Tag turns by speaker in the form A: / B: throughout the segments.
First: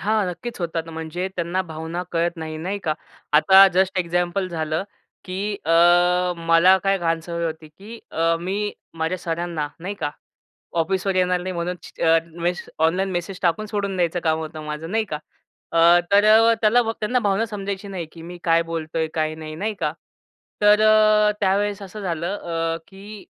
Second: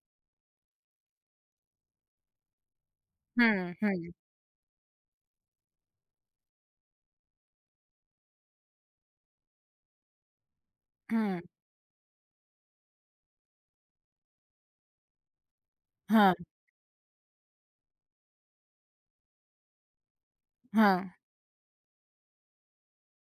A: हां, नक्कीच होतात, म्हणजे त्यांना भावना कळत नाही नाही का. आता
B: हं,
A: जस्ट
B: हं.
A: एक्झाम्पल झालं, की अ, मला काय घाण सवय होती, की अ, मी माझ्या सरांना नाही का, ऑफिसवर येणार
B: हं.
A: नाही म्हणून छ अ, मेस ऑनलाईन मेसेज टाकून सोडून द्यायचं काम होतं माझं नाही का. अ, तर
B: हां.
A: अ, त्याला त्यांना भ भावना समजायची नाही, की मी काय बोलतोय काय नाही नाही का. तर
B: हां.
A: अ, त्यावेळेस असं झालं, अ, की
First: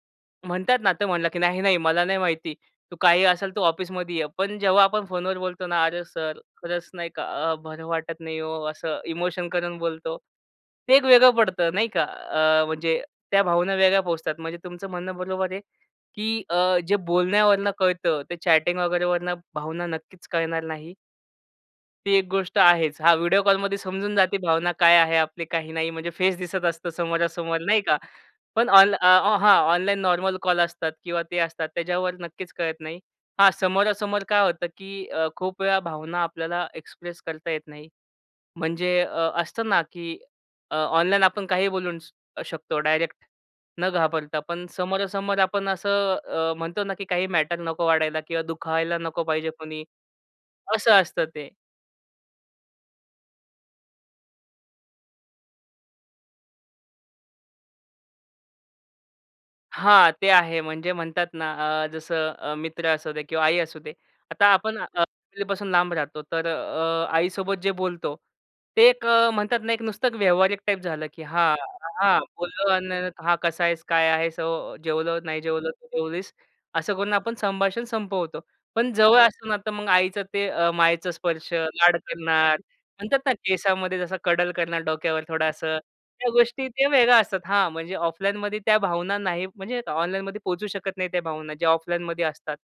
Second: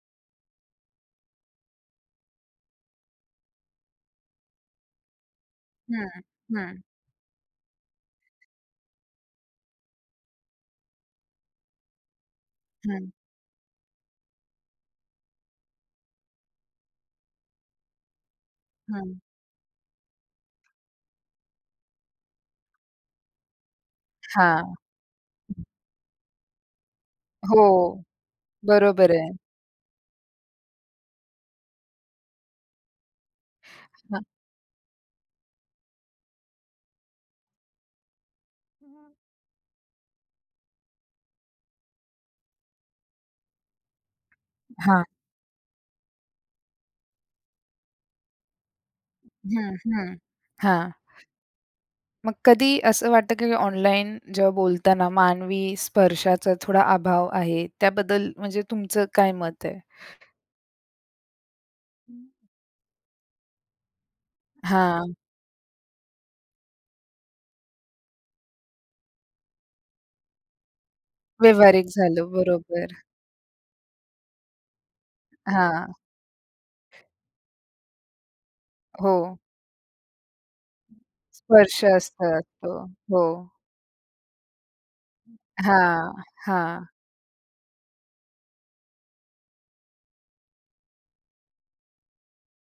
A: म्हणतात ना तर म्हणला, की "नाही-नाही, मला नाही माहिती तू काही असेल तर ऑफिसमध्ये ये." पण जेव्हा आपण फोनवर बोलतो ना, "अरे!
B: हं,
A: सर
B: हं.
A: खरंच नाही का अ, बरं वाटत नाही ओ," असं इमोशन करून बोलतो. ते एक वेगळं पडतं नाही का. अ, म्हणजे
B: हं.
A: त्या भावना वेगळ्या पोहोचतात म्हणजे तुमचं म्हणणं बरोबर आहे, की अ, जे बोलण्यावरून कळतं ते चॅटिंग वगैरे
B: हं.
A: वरनं भावना नक्कीच कळणार नाही. ती एक गोष्ट आहेच. हां, व्हिडिओ कॉलमध्ये समजून जाते भावना
B: हां.
A: काय आहे आपली काही नाही. म्हणजे फेस दिसत असतं समोरासमोर
B: हो,
A: नाही का. पण ऑन अ,
B: बरोबर आहे.
A: हां, ऑनलाईन नॉर्मल कॉल असतात किंवा ते असतात त्याच्यावर नक्कीच कळत नाही. हां
B: हां.
A: समोरासमोर काय होतं, की अ, खूप वेळा भावना आपल्याला एक्सप्रेस करता येत नाही. म्हणजे
B: हं.
A: अ, असतं ना, की अ, ऑनलाईन आपण काहीही बोलू श शकतो डायरेक्ट न घाबरता. पण
B: हां.
A: समोरासमोर आपण असं अ, म्हणतो ना, की काही मॅटर नको वाढायला किंवा दुखावायला नको पाहिजे
B: हं,
A: कोणी,
B: हं. हां.
A: असं असतं ते.
B: मग कधी असं वाटतं, की ऑनलाईन जेव्हा बोलताना मानवी स्पर्शाचा थोडा अभाव आहे. त्याबद्दल म्हणजे तुमचं काय मत आहे?
A: हां, ते आहे म्हणजे म्हणतात ना अ, जसं
B: हं.
A: अ, मित्र असू दे किंवा आई असू दे, आता आपण अ,
B: हां.
A: आई पासून लांब राहतो तर अ, आईसोबत जे बोलतो ते एक अ, म्हणतात ना एक नुसतं व्यावहारिक टाइप झालं, की हां,
B: व्यवहारिक
A: हां, हां,
B: झालं,
A: बोललो
B: बरोबर.
A: अन् हा कसा आहेस? काय आहेस? हो जेवलो नाही जेवलो तू
B: हां.
A: जेवलीस? असं करून आपण संभाषण संपवतो. पण जवळ
B: हो.
A: असतो तर मग आईचं ते अ, मायेचा स्पर्श
B: स्पर्श
A: लाड
B: असतात,
A: करणार.
B: हो,
A: म्हणतात ना
B: हो.
A: केसामध्ये जसा कडल करणार डोक्यावर थोडासा
B: हां,
A: त्या गोष्टी ते
B: हां.
A: वेगळ्या असतात. हां, म्हणजे ऑफलाईनमध्ये त्या भावना नाही म्हणजे ऑनलाईनमध्ये पोहचू शकत नाही त्या भावना ज्या ऑफलाईनमध्ये असतात.